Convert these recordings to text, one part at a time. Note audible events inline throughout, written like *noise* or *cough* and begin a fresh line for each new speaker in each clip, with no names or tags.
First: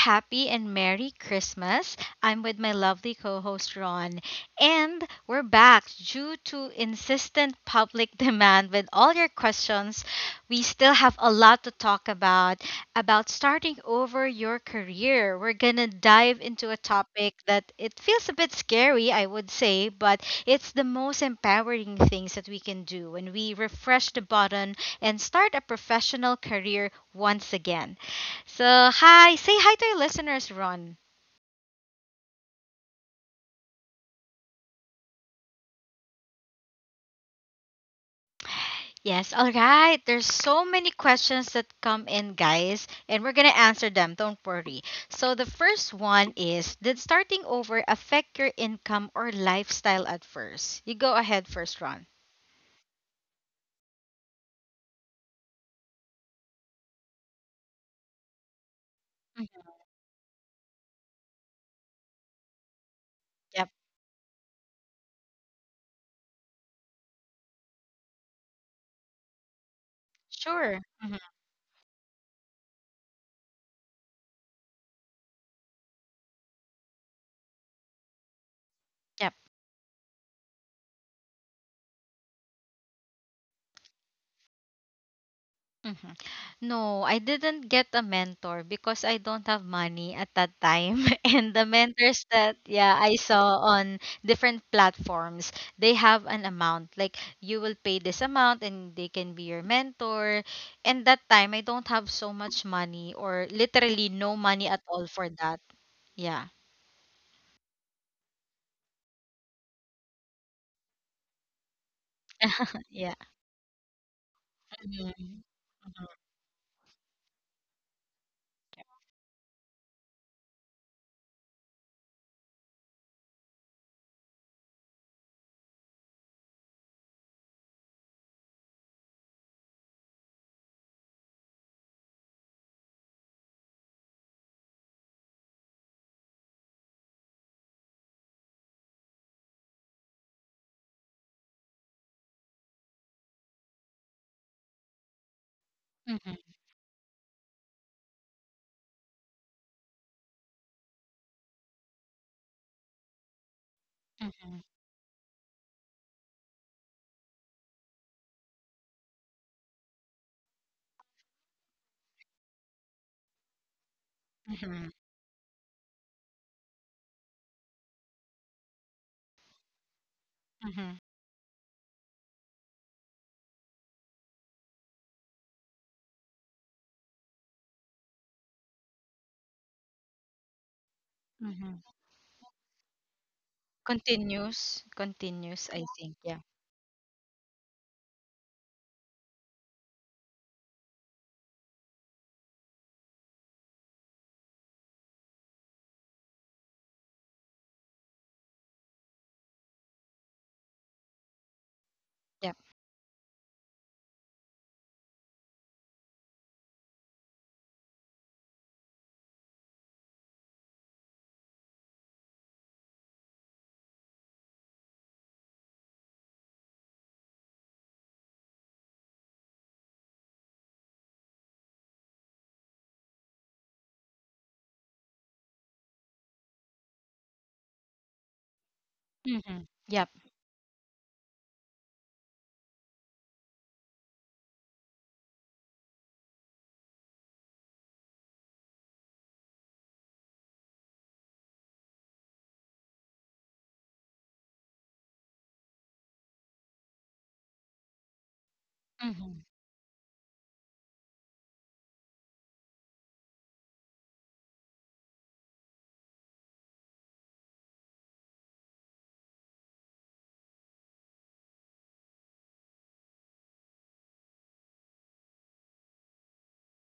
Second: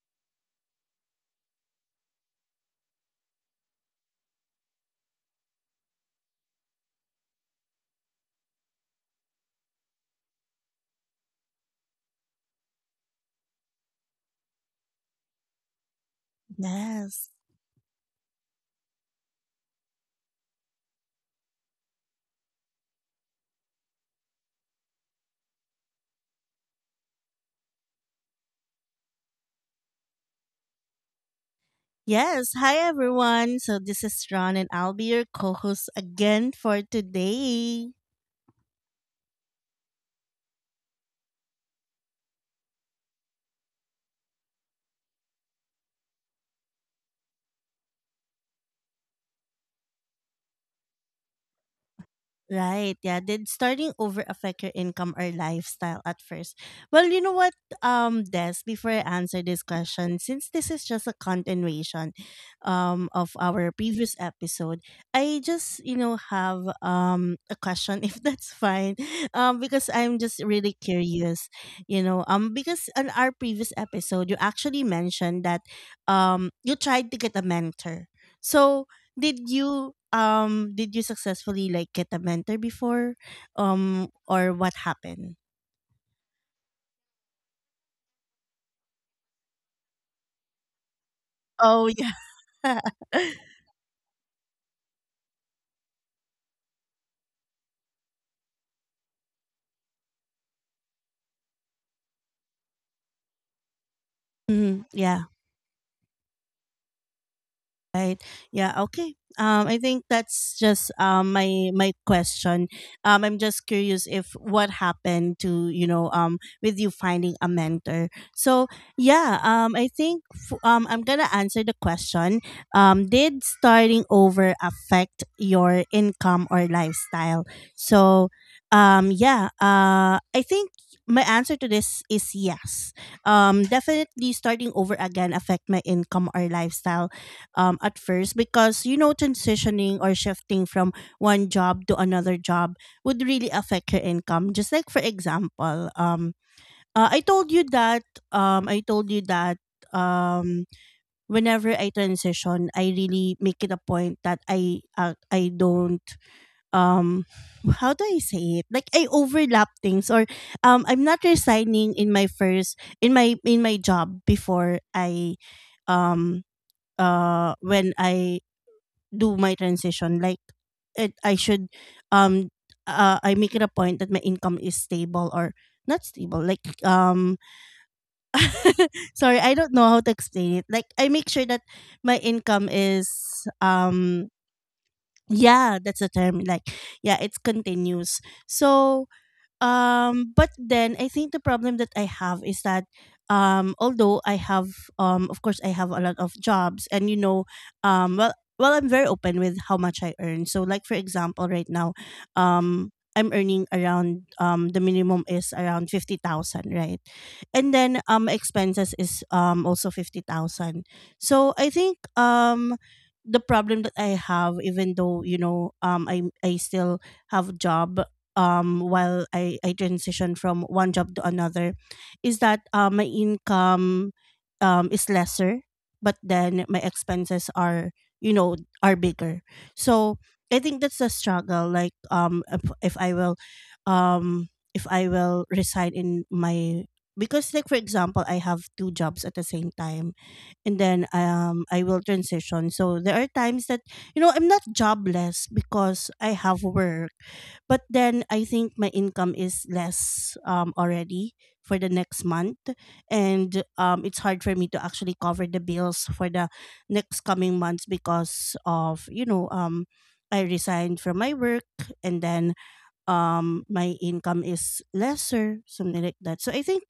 happy and Merry Christmas. I'm with my lovely co host, Ron, and we're back due to insistent public *laughs* demand with all your questions. We still have a lot to talk about starting over your career. We're gonna dive into a
Yes.
topic that it feels a bit scary, I would say, but it's the most empowering things that we can do when we refresh the button and start a professional career once again. So, hi, say hi to your listeners, Ron.
Yes. Hi, everyone. So, this is Ron, and I'll be your co host again for today.
Yes, all right. There's so many questions that come in, guys, and we're going to answer them. Don't worry. So, the first one is, did starting over affect your income or lifestyle at first? You go ahead first, Ron.
Right. Yeah. Did starting over affect your income or lifestyle at first? Well, you know what, Des, before I answer
Mhm.
this question, since this is just a continuation of
Yep.
our previous episode, I just, you know, have a question *laughs* if that's fine. Because I'm just really
Sure. Mhm.
curious, you know. Because on our previous episode you actually mentioned that you tried to get a mentor. So
Yep.
did you successfully like get a mentor before? Or what happened?
Mhm. No, I didn't get a mentor because I don't have money at that time. *laughs* And the
Oh
mentors
yeah.
that, yeah,
*laughs*
I saw on different platforms, they have an amount. Like, you will pay this amount and they can be your mentor. And that time I don't have so much money or literally no money at
Mhm,
all
yeah.
for that. Yeah.
Right. Yeah. Okay. I think that's just my question.
Yeah.
I'm just curious if what
Mhm.
happened to you know with you finding a mentor. So yeah. Um, I'm gonna answer the question. Did starting over affect your income or lifestyle? So, yeah. I think my answer to this is yes. Definitely starting over again affect my income or lifestyle at first because you know transitioning or shifting from one job to another job would really affect your income just like for example
Mhm.
I told you that um, i told you that um, whenever I transition I really make it a point that
Mhm.
I don't um how do I say it like I overlap things or I'm not resigning in my job before
Mhm.
I um when I do my transition like
Mhm.
it I should um I make it a point that my income is stable or not stable like *laughs* sorry I don't know how to explain it like I make sure that
Mhm.
my income is um
Continues, continues,
yeah
I
that's the
think. Yeah.
term like yeah it's continuous so but then I think the problem that I have is that although I have of course I have a lot of jobs and you know um well well I'm very open with how much I earn so like for example right now
Yep.
I'm earning around the minimum is around 50,000 right, and then expenses is also 50,000. So I think the problem that I have, even though you know i still have a job while I transition from one job to another is that my income is lesser but then my expenses are you know are bigger.
Mhm. Yep.
So I think that's the struggle like if I will if I will reside in my because like for example I have two jobs at the same time and then I will transition. So there are times that you know I'm not jobless because I have work but then I think my income
Mhm.
is less already for the next month and it's hard for me to actually cover the bills for the next coming months because of you know I resigned from my work and then my income is lesser something like that. So I think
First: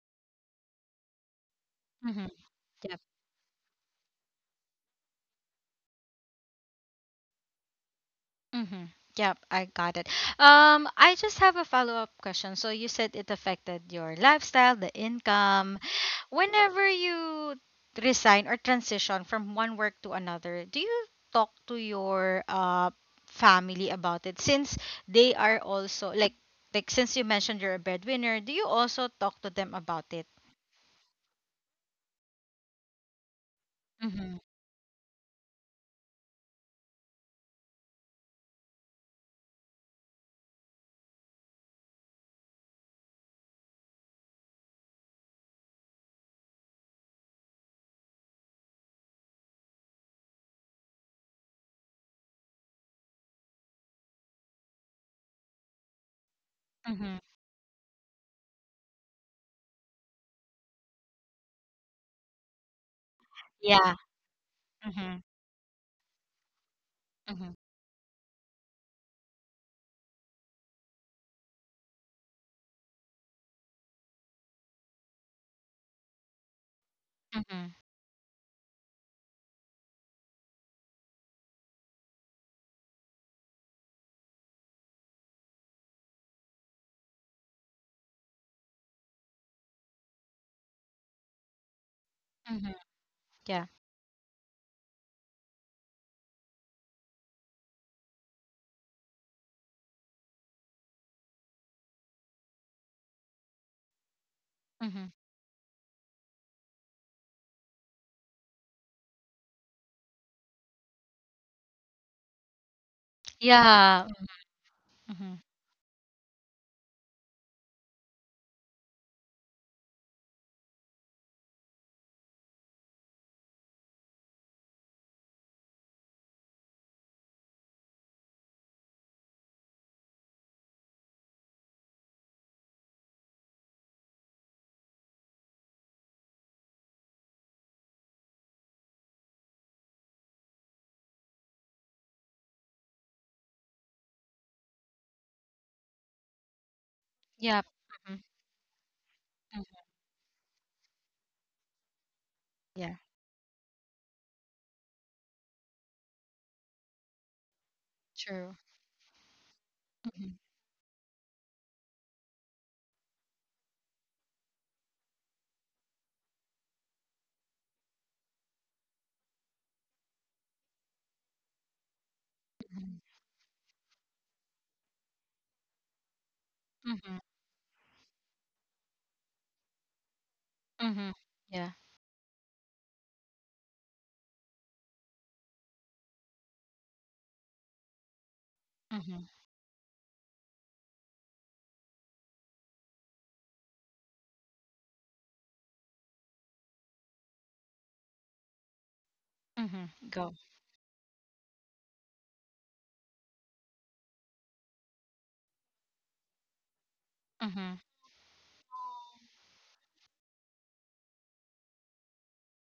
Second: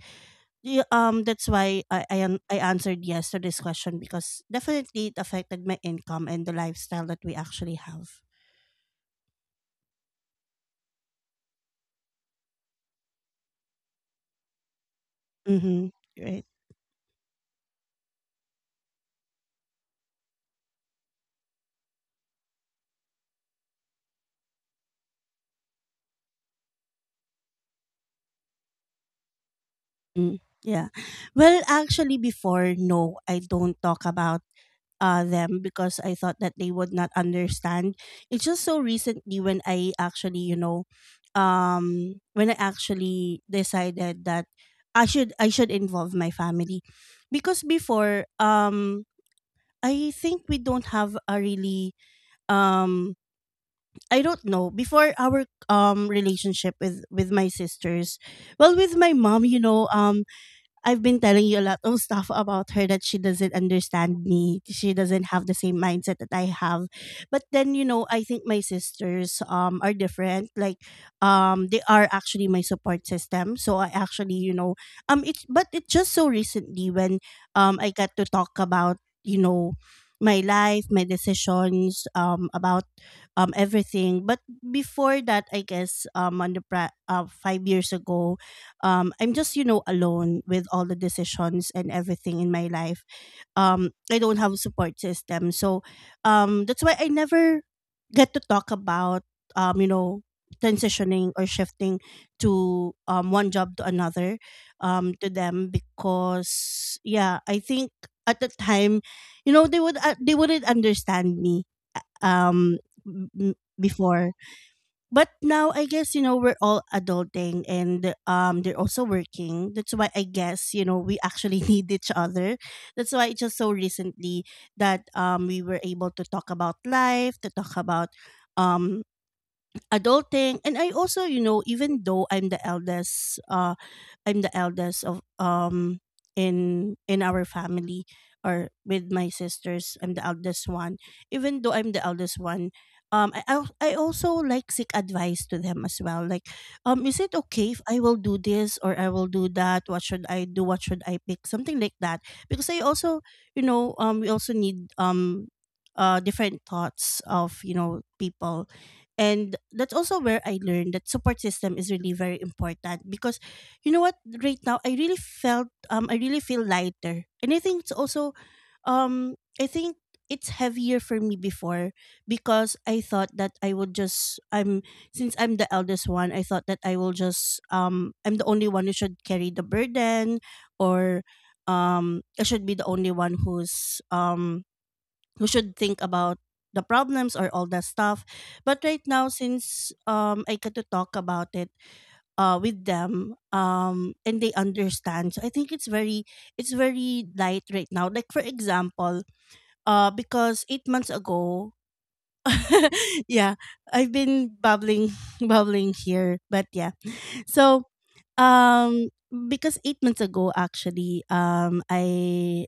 yeah, that's why
Mm-hmm.
I
Yep.
answered yes to this question because definitely it affected my income and the lifestyle that we actually have.
Mm-hmm. Yep, I got it. I just have a follow-up question. So you said it affected your lifestyle, the income.
Mm-hmm. Right.
Whenever you resign or transition from one work to another, do you talk to your family about it? Since they are also like, since you mentioned you're a breadwinner, do you also talk to them about it?
Mm. Yeah. Well, actually, before, no, I don't talk
Mm-hmm.
about them because I thought that they would not understand. It's just so recently when I actually, you know, when I actually decided that I should involve my family, because before, I think we don't have a really um I don't know. Before our relationship with
Mm-hmm.
my sisters, well, with my mom, you know, I've been telling you a lot of stuff about her that she doesn't
Yeah.
understand me. She
Mm-hmm.
doesn't have the same mindset that I have. But
Mm-hmm.
then, you know, I think my sisters are different. Like they are actually my support system. So I actually, you know, it but it just so recently when
Mm-hmm.
I got to talk about, you know, my life, my decisions, um about everything. But before that, I guess on the 5 years ago, I'm just you know alone with all the decisions and everything in my
Mm-hmm.
life.
Yeah.
I don't have a support system, so that's why I never get to talk about you know transitioning or shifting to one job to another
Mm-hmm.
to them because yeah I think at the time you know they wouldn't understand me um
Yeah.
before. But
Mm-hmm.
now I guess you know we're all adulting and they're also working. That's why I guess you know we actually *laughs* need each other. That's why it's just so recently that we were able to talk about life, to talk about um adulting. And I also you know even though I'm the eldest of in our family, or with my sisters I'm the eldest one. Even though I'm the eldest one, I also like seek advice to them as well, like is it
Yeah.
okay if I will
Mhm.
do this or I will do
Mhm.
that, what should I do, what should I pick, something like that. Because I
Yeah.
also you know we also need different thoughts of you know
True.
people. And that's also
Mhm.
where I learned that support system is really very important, because you know what, right now I really felt I really feel lighter. And I think it's also I think it's heavier for me before because
Mhm.
I thought that I would just I'm since I'm the eldest one, I thought that I will
Mhm.
just I'm the only one who should carry the burden
Mhm.
or
Yeah.
I should be the only one who's we should think about the problems or all that stuff. But right
Mhm.
now, since I get to talk about it with them, and they understand, so I think it's very light right now. Like for example,
Mhm. Go.
because 8 months ago, *laughs* yeah, I've been bubbling *laughs* here, but yeah,
Mhm.
so, um, because 8 months ago, actually,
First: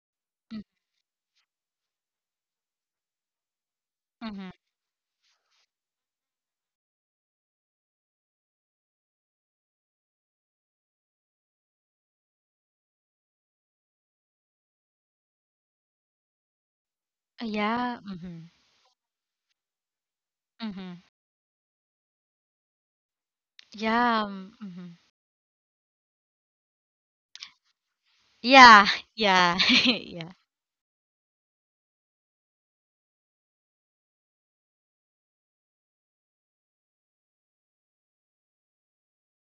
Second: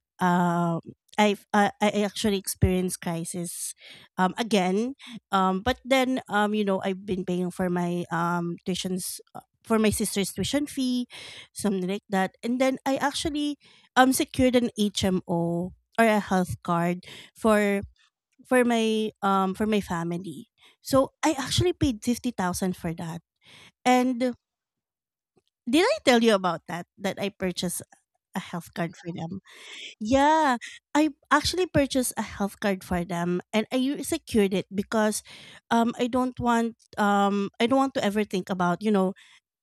Mm-
I actually experienced crisis
Mhm.
again, but then you know I've been paying for my tuitions for my sister's tuition fee, something like that, and then I actually secured an HMO or a health card for
Yeah. Mhm.
my for my family.
Mhm.
So I actually paid 50,000 for that,
Yeah.
and
um, Mhm.
did I tell you about that? That I purchased a health
Yeah.
card for
*laughs*
them.
Yeah. *laughs* Yeah.
Yeah, I actually purchased a health card for them, and secured it because, I don't want to ever think about you know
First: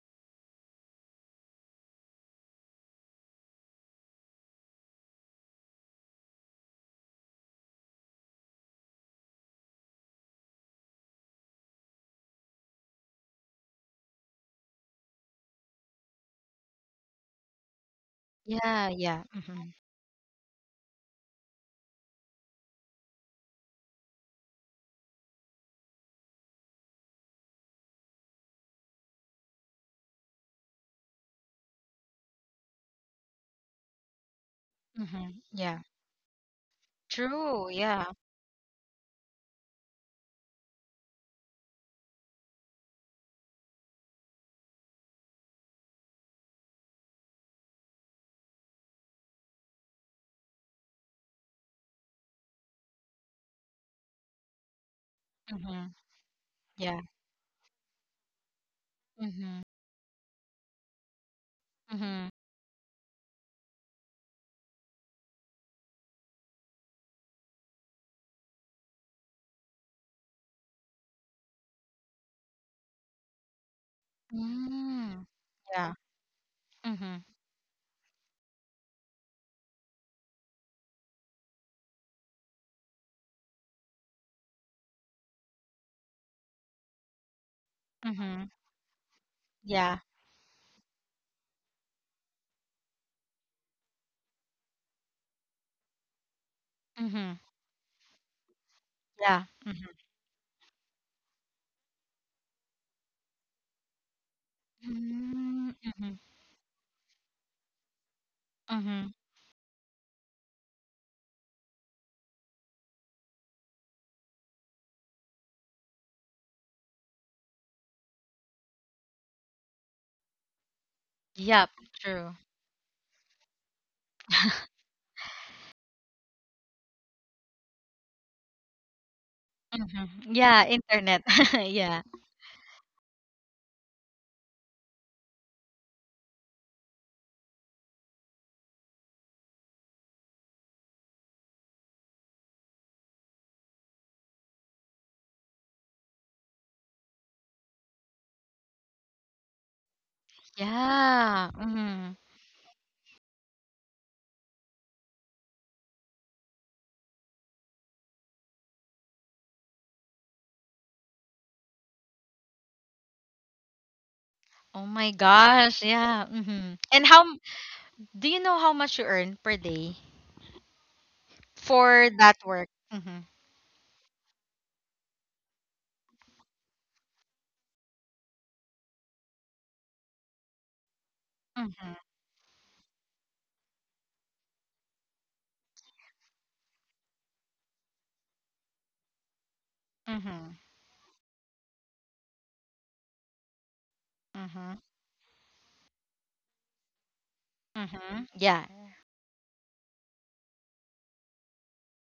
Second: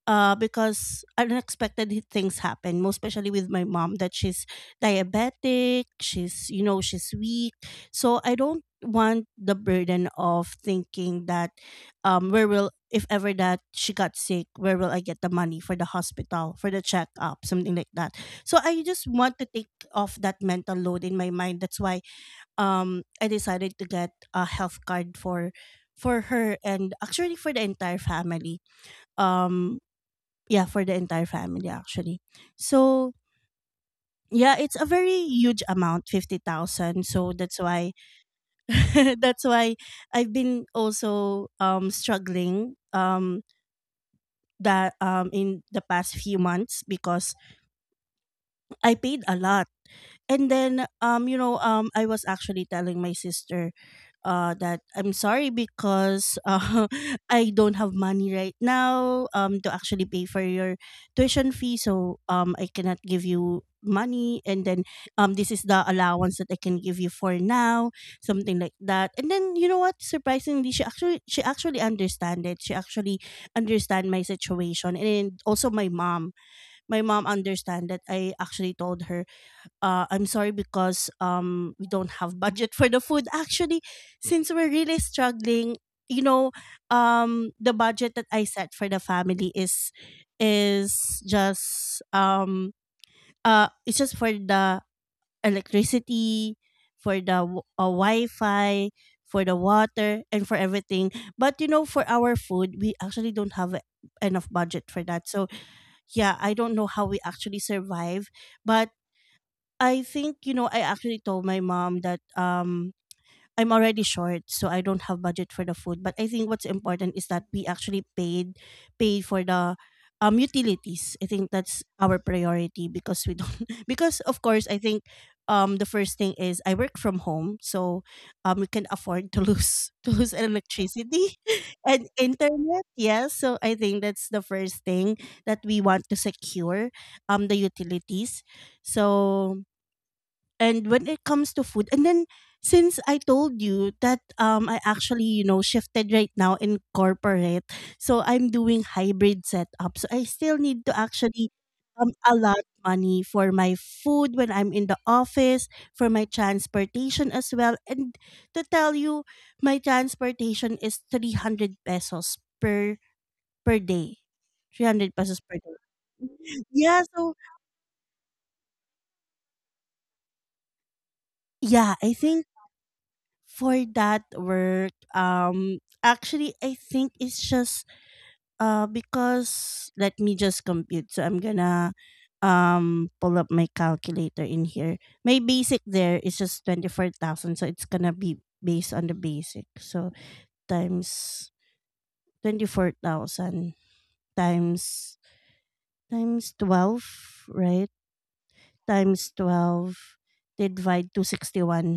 because unexpected things happen, most especially with my mom, that she's diabetic, she's you know she's weak, so I don't want the burden of thinking that where will, if ever that she got sick, where will I get the money for the hospital, for the checkup, something like that. So I
Yeah.
just
Yeah.
want to
Mhm.
take off that mental load in my mind, that's why I decided to get a health card for her, and actually for the entire family. um yeah, for the entire family actually. So yeah, it's a very
Mhm.
huge
Yeah.
amount, 50,000, so that's
True.
why
Yeah.
*laughs* that's why I've been also struggling that in the past few months because I paid a lot. And then you know I was actually telling my sister that I'm sorry
Mhm.
because
Yeah.
*laughs* I don't have money right now
Mhm.
to actually pay for your tuition fee, so
Mhm.
I cannot give you money. And then this is the allowance that I can give you for now, something like that. And then you know what, surprisingly she actually understand it, she actually understand my situation.
Mm.
And also
Yeah.
my
Mhm.
mom understand that. I actually told her, I'm sorry because we don't have *laughs* budget for the food. Actually, since we're really struggling, you know, the budget that
Mhm.
I set for the family
Yeah.
is just it's just for the electricity, for
Mhm.
the Wi-Fi,
Yeah.
for the
Mhm.
water, and for everything. But you know, for our food, we actually don't have enough budget for that. So
Mm, Mhm.
yeah, I don't know how we actually survive, but
Mhm.
I think, you know, I actually told my mom that I'm already short, so I don't have budget for the food. But I think what's important is that we actually paid for the utilities. I think
Yep.
that's our
True.
priority because we don't, *laughs* because of
*laughs*
course I think, the first thing is I work from home, so we can afford to lose
Mhm.
*laughs* to lose
Yeah, internet.
electricity
*laughs*
*laughs*
Yeah.
and internet. Yes. So I think that's the first thing that we want to secure the utilities. So, and when it comes to food, and then since I told you that I actually, shifted right now in corporate, so I'm doing hybrid setup, so I still need to
Yeah.
actually
Mhm.
allot money for my food when I'm in the office, for my transportation as well. And to tell you, my transportation is 300 pesos per day.
Oh my
300 pesos per
gosh.
day,
Yeah. Mhm. And
yeah.
how m-
So
do you know how much you earn per day
yeah,
for
I
that
think
work? Mhm.
for that work, actually I think it's just because let me just compute, so I'm
Mhm.
gonna pull up my calculator in here. My basic there is just 24,000, so it's gonna be based on the basic. So,
Mhm.
times 24,000,
Mhm.
times times 12, right?
Mhm. Yeah.
Times 12, they divide 261,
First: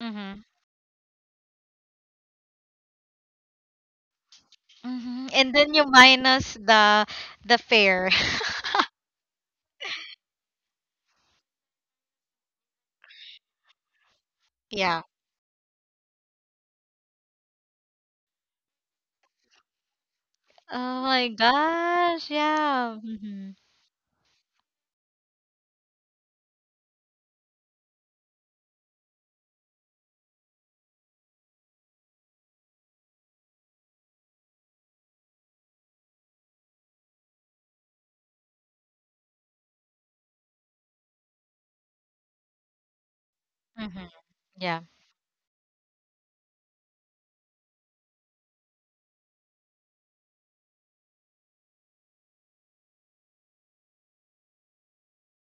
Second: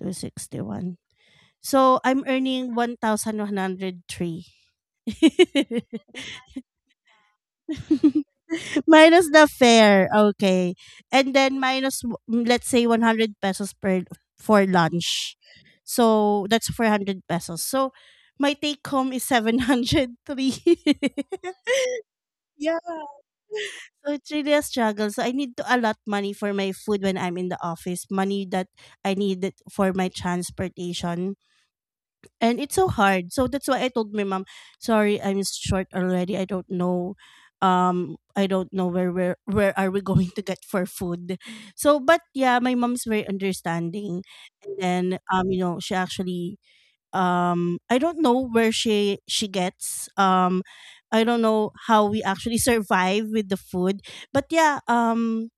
Mhm.
So, I'm earning 1,103. *laughs*
Mhm. And then you minus the fare.
*laughs*
*laughs*
Minus the fare, okay. And then minus, let's say, 100 pesos per for
Yeah.
lunch. So, that's 400 pesos. So, my take home is 703.
Oh my
*laughs*
gosh.
Yeah.
Yeah. Mhm.
So, it's really a struggle. So I need to allot money for my food when I'm in the office, money that I need it for my transportation. And it's so hard. So that's why I told my mom, sorry, I'm short already. I don't know where are we *laughs* going to get for food. So, but yeah, my mom's very
Mhm.
understanding. And
Yeah.
then, she actually, I don't know where she gets. I don't know how we actually *laughs* survive with the food. But yeah,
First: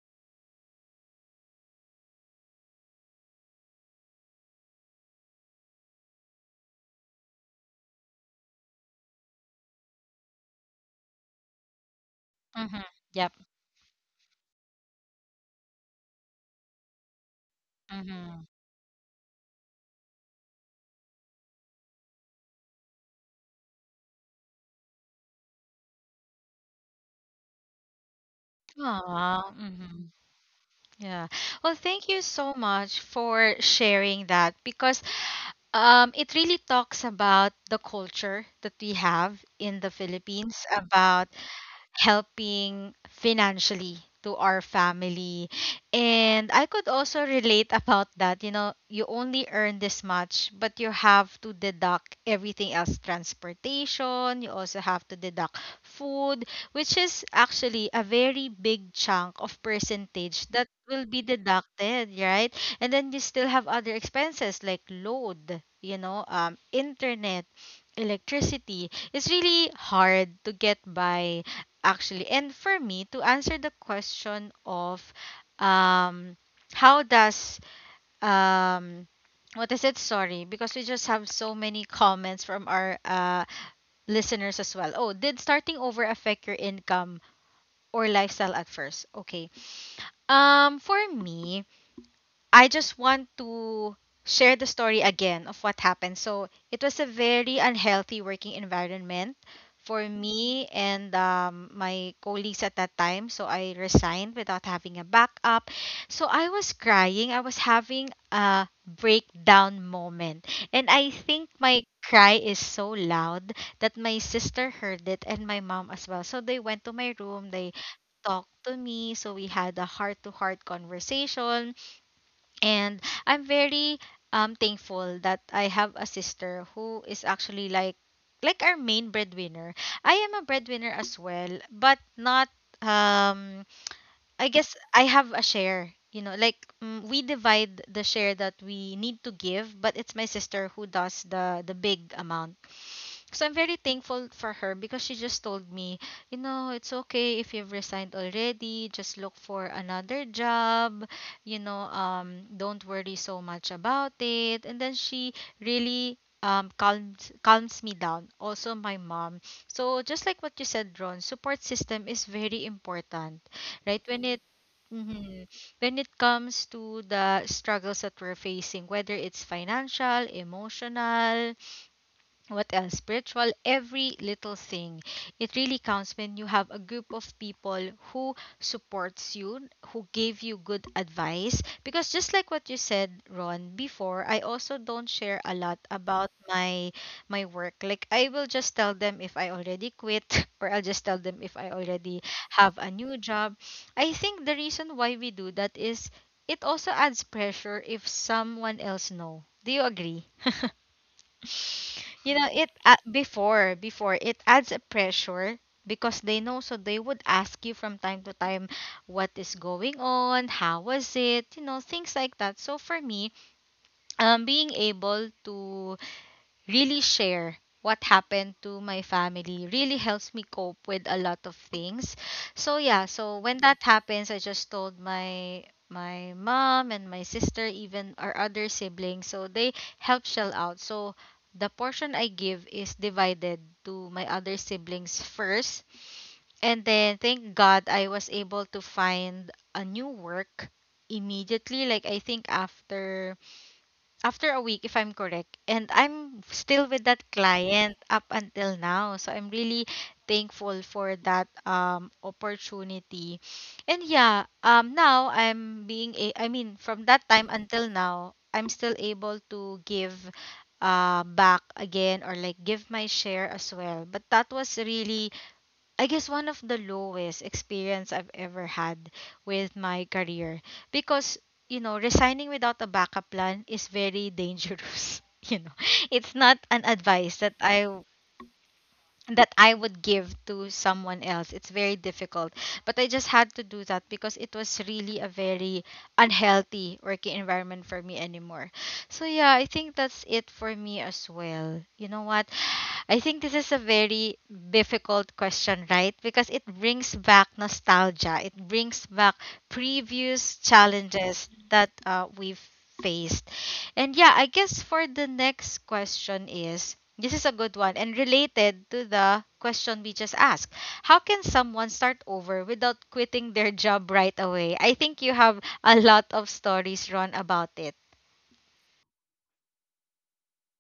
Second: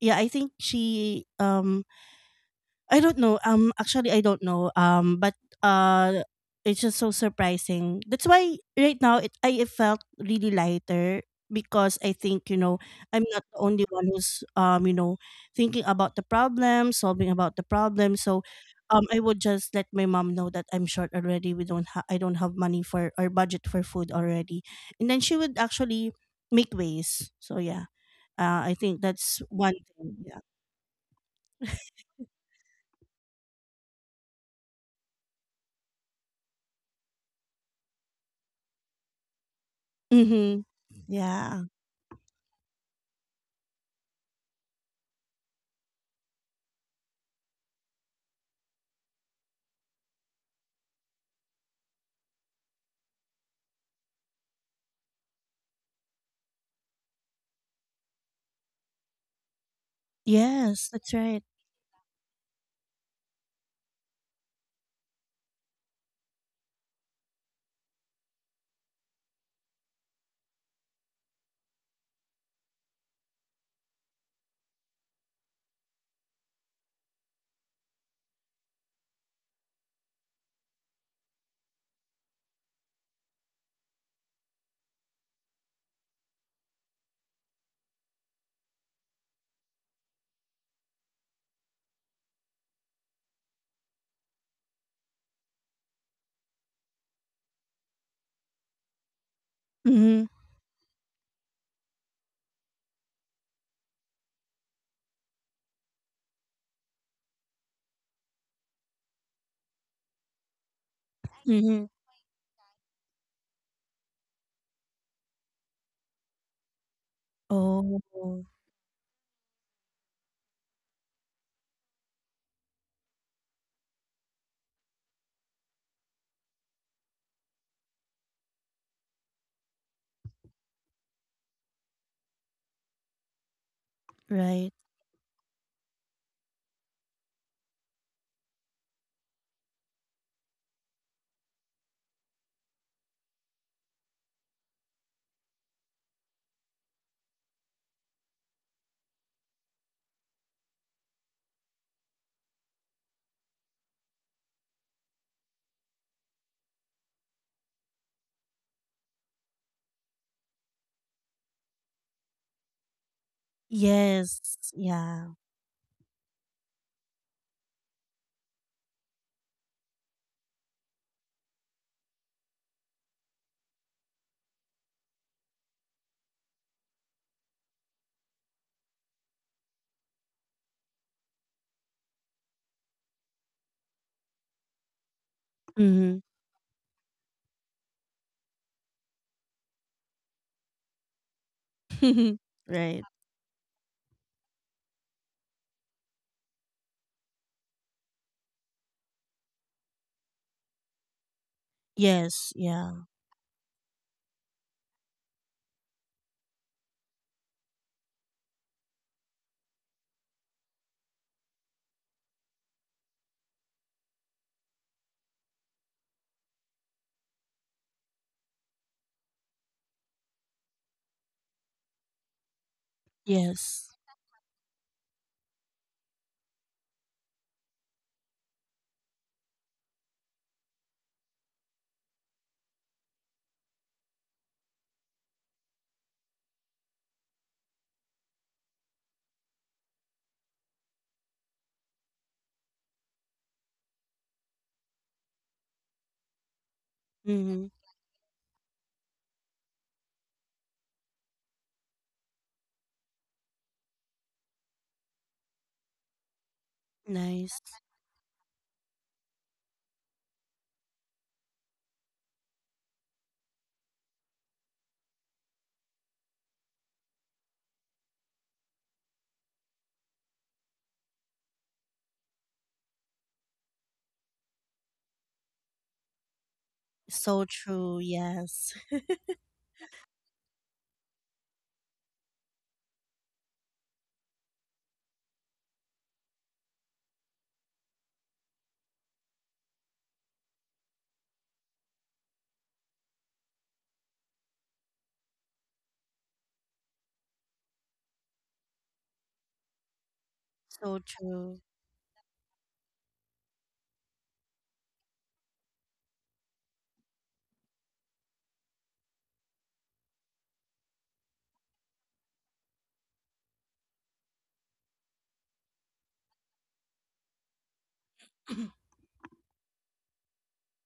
yeah, I think she, I don't know. Actually, I don't know. But uh, it's just so surprising. That's why right now, it I felt really lighter, because I think,
Mhm.
I'm
Yep.
not the only one who's, thinking about the problem, solving about the problem. So,
Mhm.
I would just let my mom know that I'm short already. We don't ha- I don't have money for, or budget for, food already, and then she would actually make ways. So yeah, I think that's
Aw.
one
Mhm.
thing. Yeah.
Yeah. Well, thank you
*laughs*
so much for sharing that because, it really talks about the culture that we have in the
Mhm.
Philippines, about
Yeah.
helping financially to our family. And I could also relate about that. You know, you only earn this much, but you have to deduct everything else, transportation, you also have to deduct food, which is actually a very big chunk of percentage that
Yes,
will
that's
be
right.
deducted, right? And then you still have other expenses like load, you know, internet, electricity, it's really hard to get by actually. And for me, to answer the question of, um, how does, um, what is it? Sorry, because we just have so many comments from our listeners as well. Oh, did starting over affect your income or lifestyle at first? Okay. For me, I just want to share the story again of what happened. So it was a very unhealthy working environment for
Mhm.
me and, my colleagues at that time. So I resigned without having a backup. So I was crying. I was having a breakdown moment. And I think my
Mhm.
cry is so loud that my sister heard it and my mom as well. So they went to my room. They
Oh,
talked to me. So we had a heart to heart conversation, and I'm very thankful that I have a sister who is actually like, our main breadwinner. I am a breadwinner as well, but not, um I
right.
guess I have a share. You know, like, mm, we divide the share that we need to give, but it's my sister who does the big amount, so I'm very thankful for her because she just told me, you know, it's okay if you've resigned already, just look for another job, you know, don't worry so much about it. And then she really calms me down. Also my mom. So just like what you said, Ron, support system is very important. Right? When
Yes.
it,
Yeah.
Mhm. When it comes to the struggles that we're facing, whether it's financial, emotional, what else, spiritual, every little thing, it really counts when you have a group of people who supports you, who gave you good advice, because just like what you said, Ron, before I also don't share a lot
Mhm.
about my, my work. Like, I will just tell them if I already quit *laughs* or I'll just tell them if I already
*laughs*
have a
Right.
new job. I think the reason why we do that is it also adds pressure if someone else know, do you agree? *laughs* You know,
Yes,
it,
yeah.
before it adds a pressure because they know, so they would ask you from time to time what is going on, how was it, you know, things like that. So for me, being able to really share what happened to my family really helps me cope with a lot of things. So yeah, so when that
Yes.
happens, I just told my, my mom and my sister, even our other siblings, so they help shell out. So the portion I give is divided to my other siblings first. And then thank God I was able to find a new work immediately. Like I think after, after a week if I'm correct. And I'm still with that
Mhm.
client up until now. So I'm really thankful for that opportunity. And yeah, now I'm being a, I mean, from that time
Nice.
until now, I'm still able to give back again, or like, give my share as well. But that was really, I guess, one of the lowest experience I've ever had with my career, because, you know, resigning without a backup plan is very dangerous *laughs* you know, it's not an advice
So true. Yes. *laughs*
that I would give to someone else. It's very difficult. But I just had to do that because it was really a very unhealthy working environment for me anymore. So yeah, I think that's it for me as well. You know what? I think this is a very difficult question, right? Because it brings back nostalgia. It brings back previous
So
challenges
true.
that we've faced. And yeah, I guess for the next question is, this is a good one and related to the question we just asked. How can someone start over without quitting their job right away? I think you have a lot of stories, Ron, about it.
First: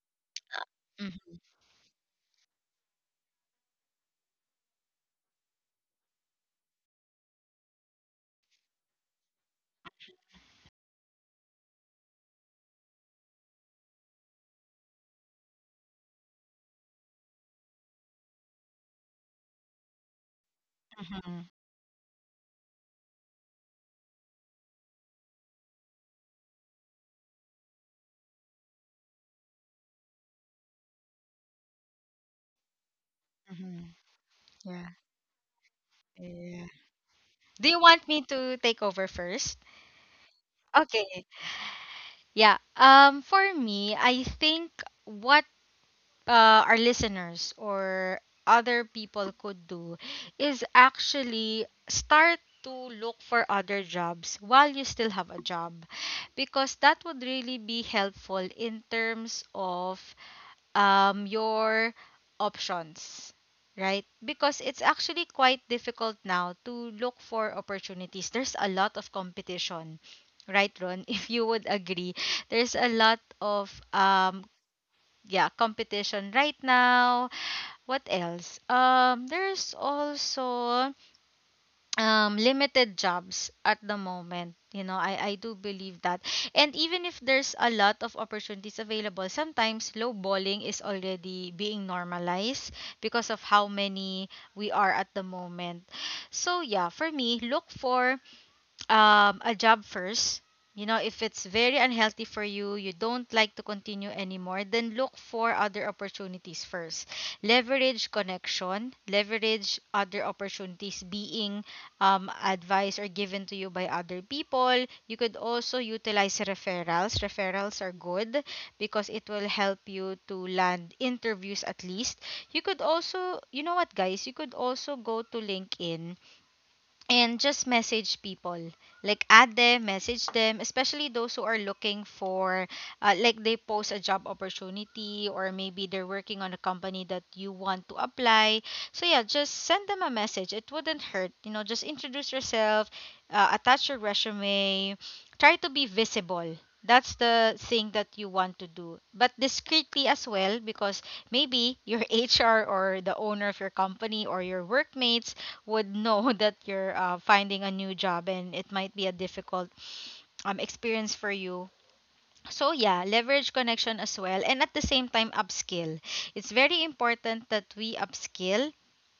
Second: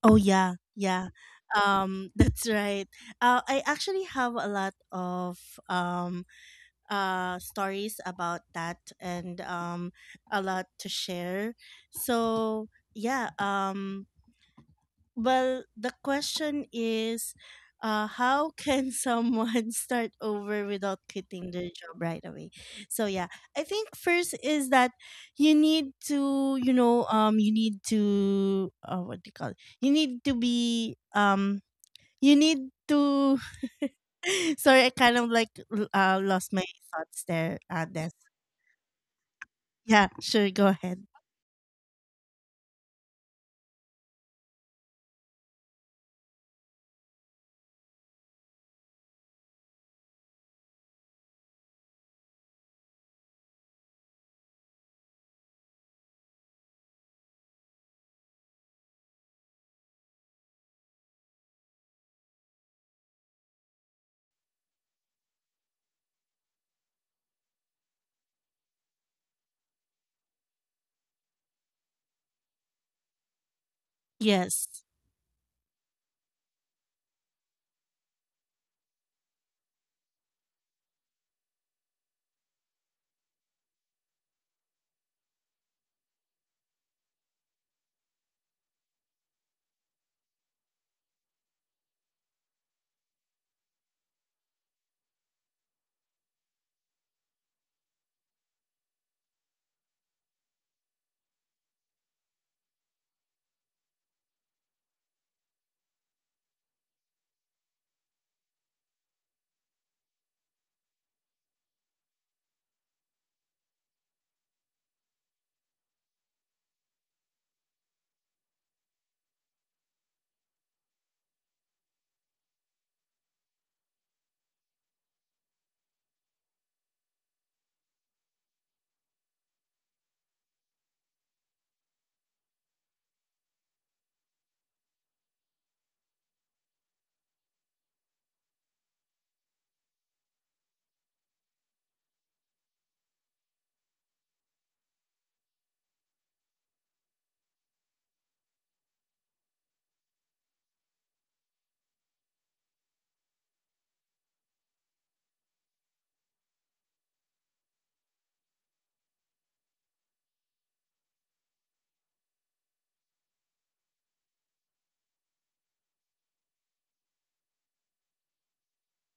Oh yeah, yeah. *laughs* That's right. I actually have a lot of um stories about that, and a lot to share. So yeah, well, the question is, how can *laughs* someone start over without
Mm-hmm.
quitting their job right away? So yeah, I think first is that you need to, you need to, what do you call it? You need to be, you need to. *laughs*
Hmm. Yeah.
Sorry, I kind of like lost
Yeah.
my thoughts there,
Do you want
Agnes.
me to take over first?
Yeah, sure, go ahead.
Okay. Yeah. For me, I think one, our listeners or other people could do is actually start to look for other jobs while you still have a job, because that would really be helpful in terms of, your options, right? Because it's actually quite difficult now to look for opportunities. There's a lot of competition, right, Ron? *laughs* If you would agree, there's a lot of,
Yes,
yeah, competition right now. What else? There's also, limited jobs at the moment. You know, I do believe that. And even if there's a lot of opportunities available, sometimes lowballing is already being normalized because of how many we are at the moment. So, yeah, for me, look for, a job first. You know, if it's very unhealthy for you, you don't like to continue anymore, then look for other opportunities first. Leverage connection, leverage other opportunities being, advised or given to you by other people. You could also utilize referrals. Referrals are good because it will help you to land interviews at least. You could also, you know what, guys, you could also go to LinkedIn and just message people, like add them, message them, especially those who are looking for, like they post a job opportunity or maybe they're working on a company that you want to apply. So yeah, just send them a message, it wouldn't hurt, you know, just introduce yourself, attach your resume, try to be visible. That's the thing that you want to do, but discreetly as well, because maybe your *laughs* HR or the owner of your company or your workmates would know *laughs* that you're, finding a new job, and it might be a difficult, experience for you. So yeah, leverage connection as well, and at the same time upskill. It's very important that we upskill,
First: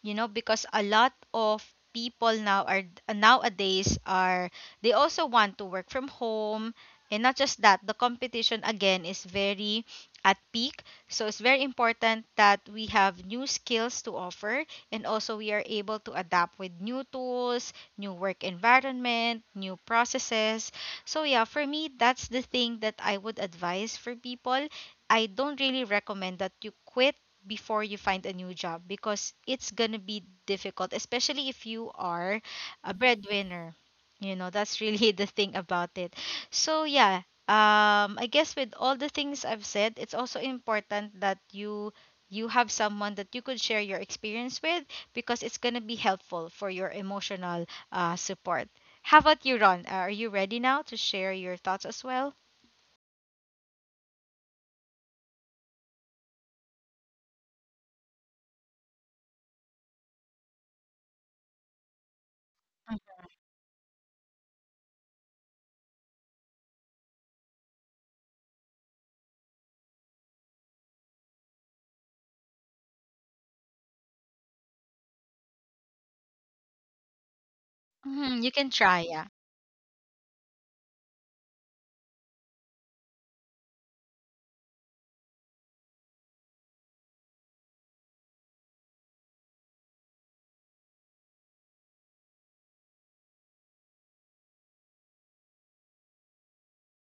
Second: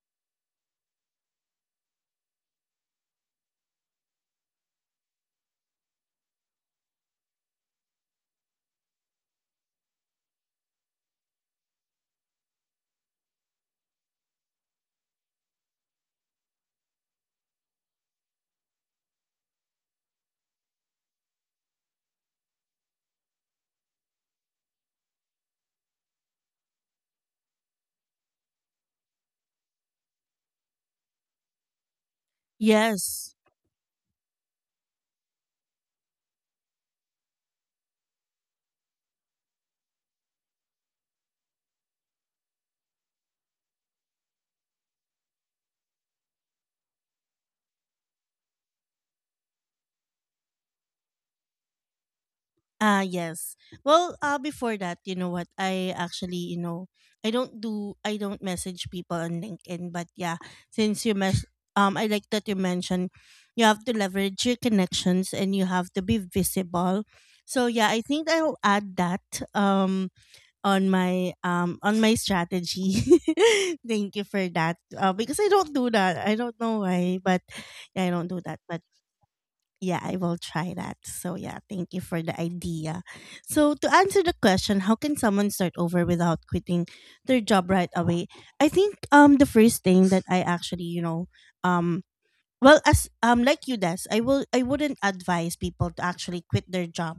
you know, because a lot of people now are, nowadays are, they also want to work from home, and not just that, the competition again is very at peak. So it's very important that we have new skills to offer and also we are able to adapt with new tools, new work environment, new processes, so yeah, for me that's the thing that I would advise for people. I don't really recommend that you quit before you find a new job because it's going to be difficult, especially if you are a
yes.
breadwinner. You know, that's really *laughs* the thing about it. So yeah, I guess with all the things I've said, it's also important that you have someone that you could share your experience with because it's going to be helpful for your emotional support. How about you, Ron? Are you ready now to share your thoughts as well?
Ah, yes. Well, before that, you know what? I actually, I don't do, I don't message people on LinkedIn. But yeah, since you mes- I like that you mentioned you have to leverage your connections and you have to be visible. So yeah, I think I'll add that um on my strategy. *laughs* Thank you for that. Because I don't do that, I don't know why. But yeah, I don't do
Mm-hmm, you
that.
can
But
try, yeah.
yeah, I will try that. So, yeah, thank you for the idea. So, to answer the question, how can someone start over without quitting their job right away? I think the first thing that I actually, um well, as like you, Des, I wouldn't advise people to actually quit their job.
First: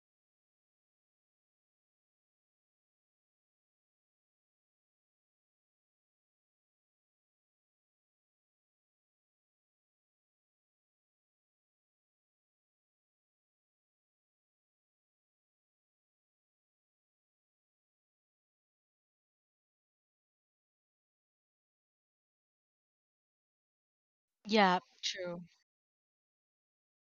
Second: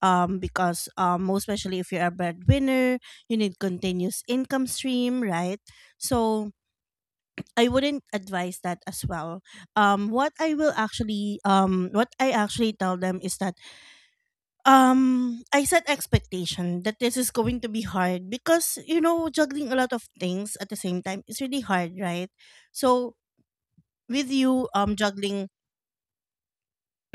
Because, most especially if you're a breadwinner, you need continuous income stream, right? So, I wouldn't advise that as well. What I actually tell them is that, I set expectation that this is going to be hard because, you know, juggling a lot of things at the same time is really hard, right? So, with you,
Yep, true.
juggling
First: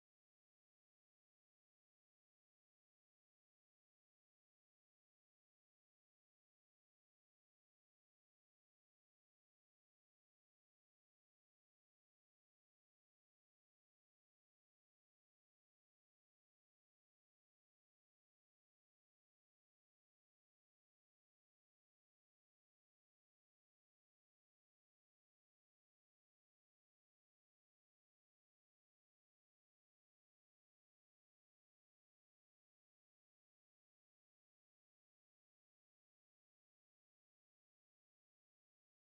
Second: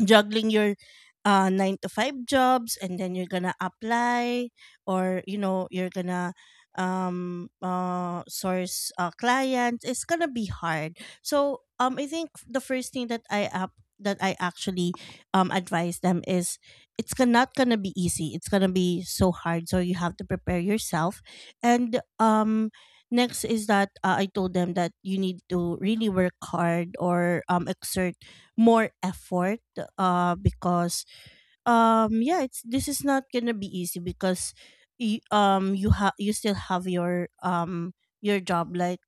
juggling your nine to five jobs, and then you're gonna apply, or you know you're gonna source, clients. It's gonna be hard. So, I think the first thing that I up that I actually advise them is, it's gonna, not gonna be easy. It's gonna be so hard, so you have to prepare yourself. And next is that, I told them that you need to really work hard, or exert more effort, because, yeah, it's this is not gonna be easy, because you have, you still have your job, like,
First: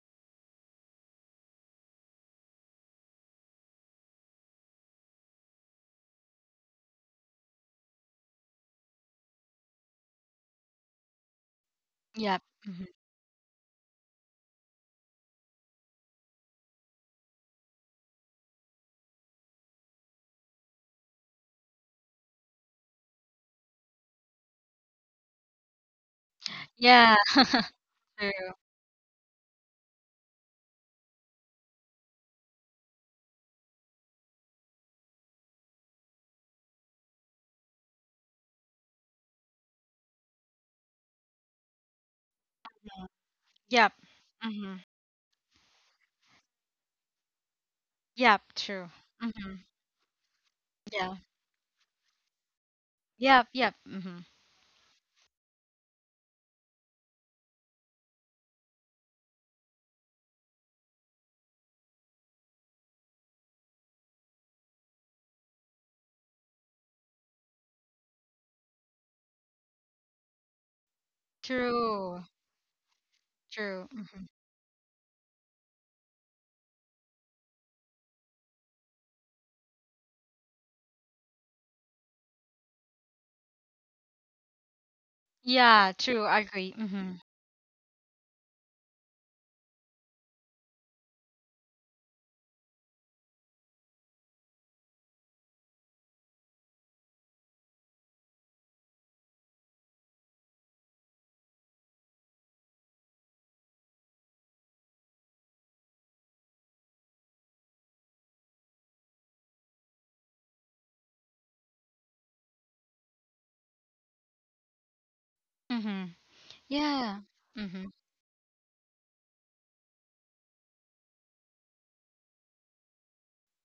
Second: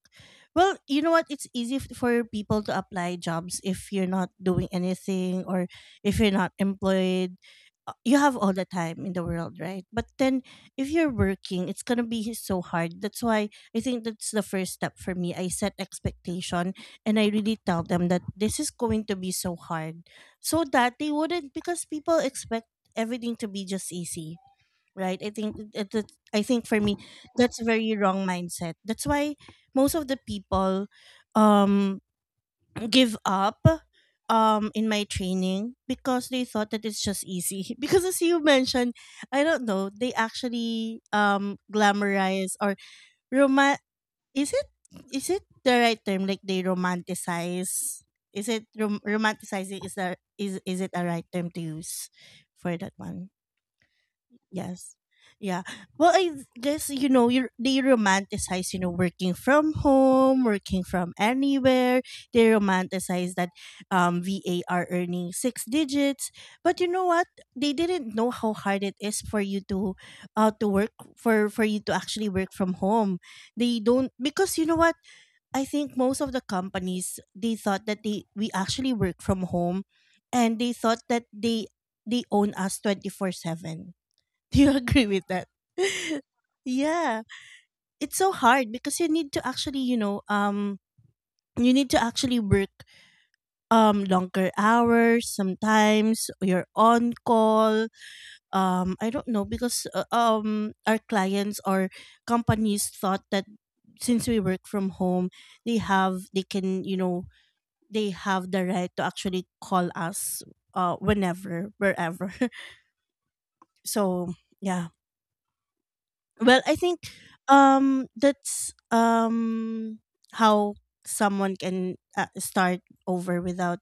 well, you know what, it's easy for people to apply jobs if you're not doing anything, or if you're not employed. You have all the time in the world, right? But then, if you're working, it's gonna be
Yep.
so
Hmm.
hard. That's why I think that's the first step for me. I set expectation, and I really tell them that this is going to be so hard, so that they wouldn't, because people expect everything to be just easy, right? I think I think for me,
Yeah,
that's a very wrong
true.
mindset. That's why most of the people um give up in my training, because they thought that it's just easy. *laughs* Because, as you mentioned, I don't know, they actually glamorize, or
Yep.
is it
Hmm.
is it the right term? Like, they romanticize?
Yep,
Is it
true. Hmm.
romanticizing? Is that is it a
Yeah.
right term to use for that one?
Yep, yep. Hmm.
Yes. Yeah. Well, I guess, you know you they romanticize, working from home, working from anywhere. They romanticize that VA are earning six digits. But you know what? They didn't know how hard it is for you to work for you to actually
True.
work from home. They
True.
don't,
Hmm.
because you know what, I think most of the companies, they thought that they we actually work from home, and they thought that they own us 24/7. *laughs* Do you agree with that?
Yeah,
*laughs*
true. I agree. Hmm.
Yeah. It's so hard, because you need to actually work longer hours, sometimes you're on call. I don't know, because our clients or companies thought that since we work from home, they have they can you know they have the right to actually call us, whenever, wherever. *laughs* So yeah.
Hmm.
Well, I think,
Yeah. Hmm.
that's how someone can, start over without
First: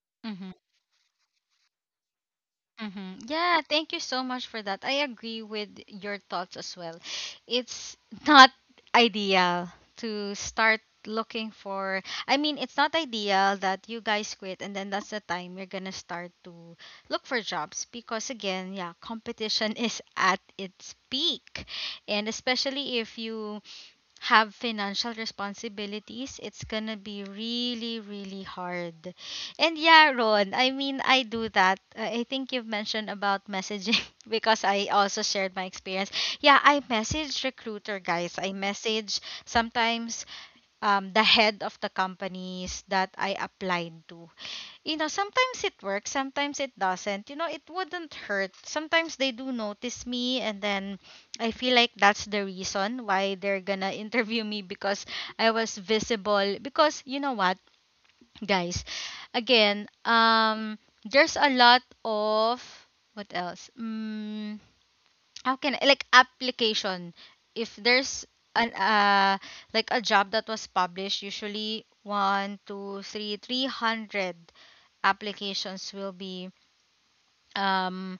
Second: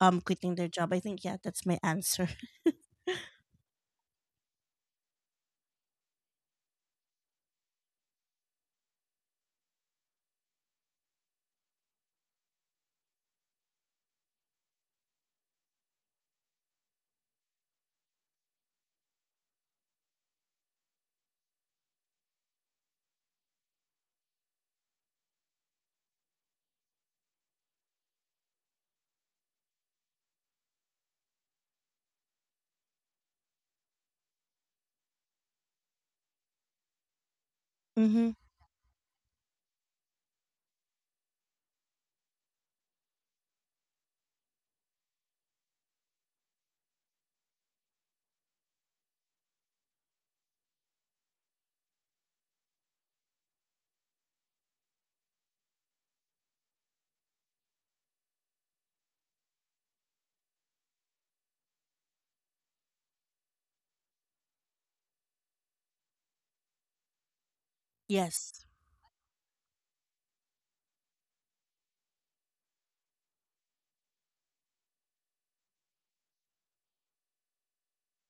Hmm.
quitting their job. I think, yeah, that's my answer. *laughs*
Hmm. Yeah, thank you so much for that. I agree with your thoughts as well. It's *laughs* not ideal to start looking for, I mean, it's not ideal that you guys quit and then that's the time you're going to start to look for jobs because again, yeah, competition *laughs* is at its peak. And especially if you have financial responsibilities, it's gonna be really, really hard. And yeah, Ron, I mean, I do that. I think you've mentioned about messaging *laughs* because I also shared my experience. Yeah, I message recruiter
Mm-hmm.
guys. I message sometimes the head of the companies that I applied to. You know, sometimes it works, sometimes it doesn't. You know, it wouldn't hurt. Sometimes they do notice me, and then I feel like that's the reason why they're gonna *laughs* interview me because I was visible. Because you know what, guys, again, there's a lot of, what else? How can I, like, application? If there's
Yes.
an like a job that was published, usually one, two, three, 300 applications will be, um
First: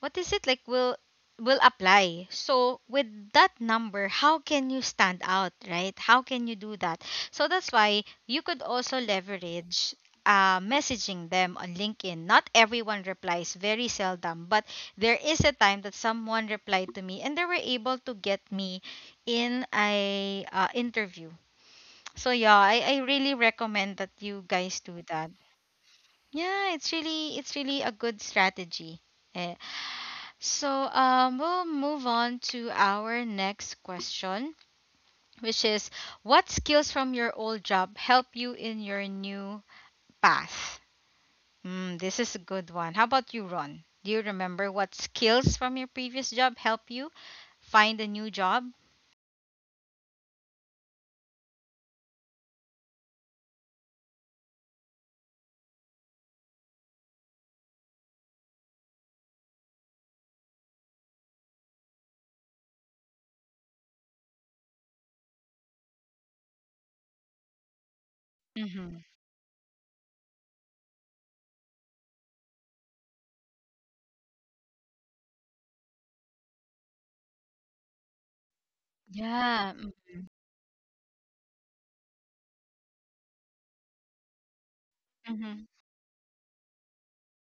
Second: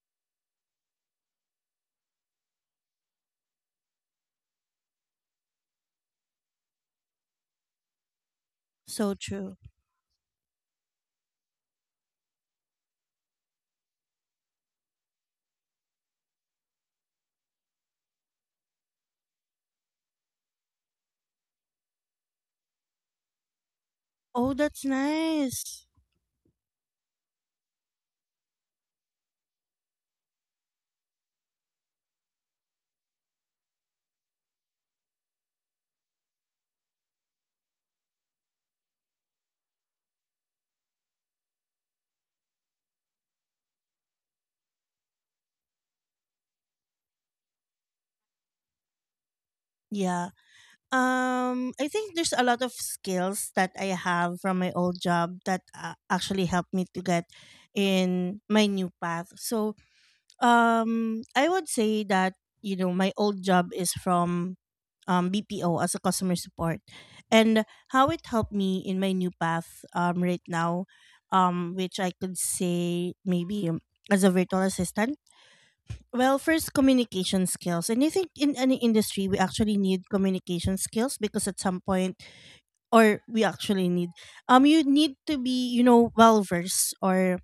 what is it like, will apply. So with that number, how can you stand out, right? How can you do that? So that's why you could also
So true.
leverage messaging them on LinkedIn. Not everyone replies, very seldom, but there is a time that someone replied to me and they were able to get me in a interview. So yeah, I really recommend that you
Oh,
guys
that's
do that.
nice.
Yeah, it's really a good strategy. Eh, so we'll move on to our next question, which is what skills from your old job help you in your new path? Mm, this is a good one. How about you, Ron? Do you remember what skills from your previous job help you find a new job?
Yeah. I think there's a lot of skills that I have from my old job that, actually helped me to get in my new path. So, I would say that, you know, my old job is from, BPO, as a customer support. And how it helped me
Mm-hmm.
in my new path, right now, which I could say, maybe, as a virtual assistant. Well, first, communication skills. And I think in any industry we
Yeah.
actually
Mm-hmm.
need communication skills, because at some point, or we actually need, you need to
Mm-hmm.
be, you know, well versed, or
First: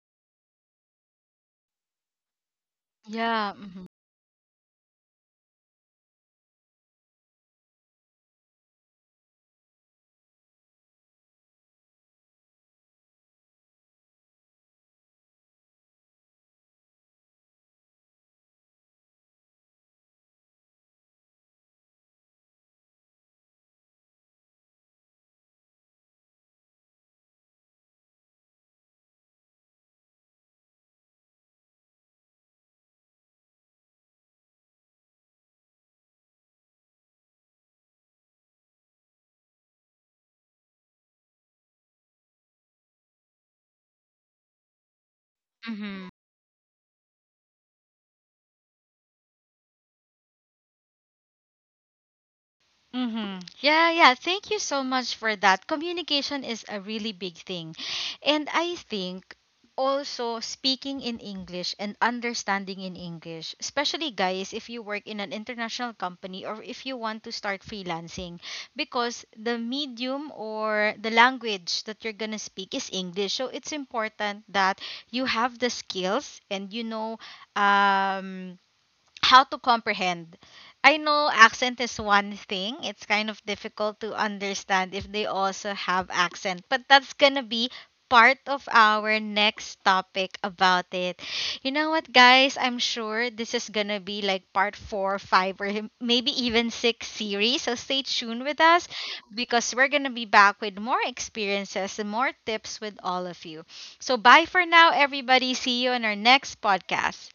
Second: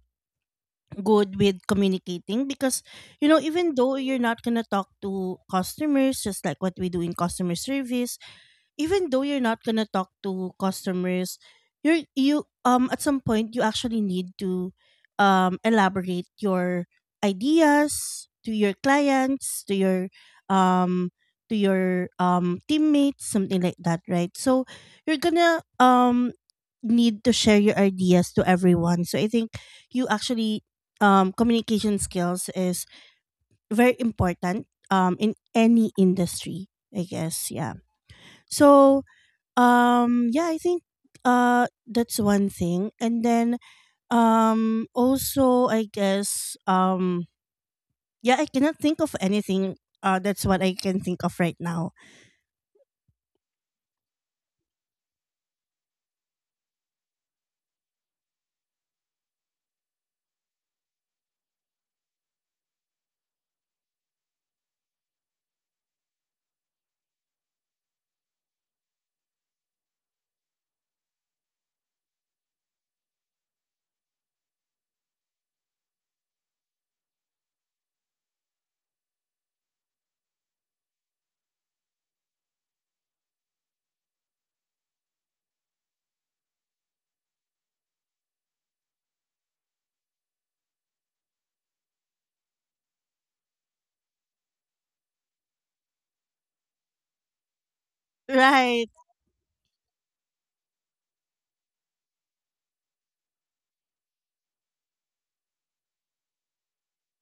good with communicating. Because, you know,
Yeah.
even
Mm-hmm.
though you're not gonna talk to customers, just like what we do in customer service, even though you're not gonna talk to customers, you're you at some point you actually need to, elaborate your ideas to your clients, to your um teammates, something like that, right? So you're gonna, need to share your ideas to everyone. So I think you actually communication skills is very important in any industry, I guess. Yeah. So yeah, I think, that's one thing. And then, also, I
Mm-hmm.
guess, yeah, I cannot think of anything, that's what I can think of right now.
Mm-hmm. Yeah, yeah. Thank you so much for that. Communication is a really big thing. And I think also speaking in English and understanding in English, especially guys, if you work in an international company or if you want to start freelancing, because the medium or the language that you're going to speak is English. So it's important that you have the skills and you know um how to comprehend. I know accent is one thing. It's kind of difficult to understand if they also have accent, but that's going to be part of our next topic about it. You know what, guys? I'm sure this is going to be like part 4, 5 or maybe even 6 series. So stay tuned with us
Right.
because we're going to be back with more experiences and more tips with all of you. So bye for now everybody. See you on our next podcast.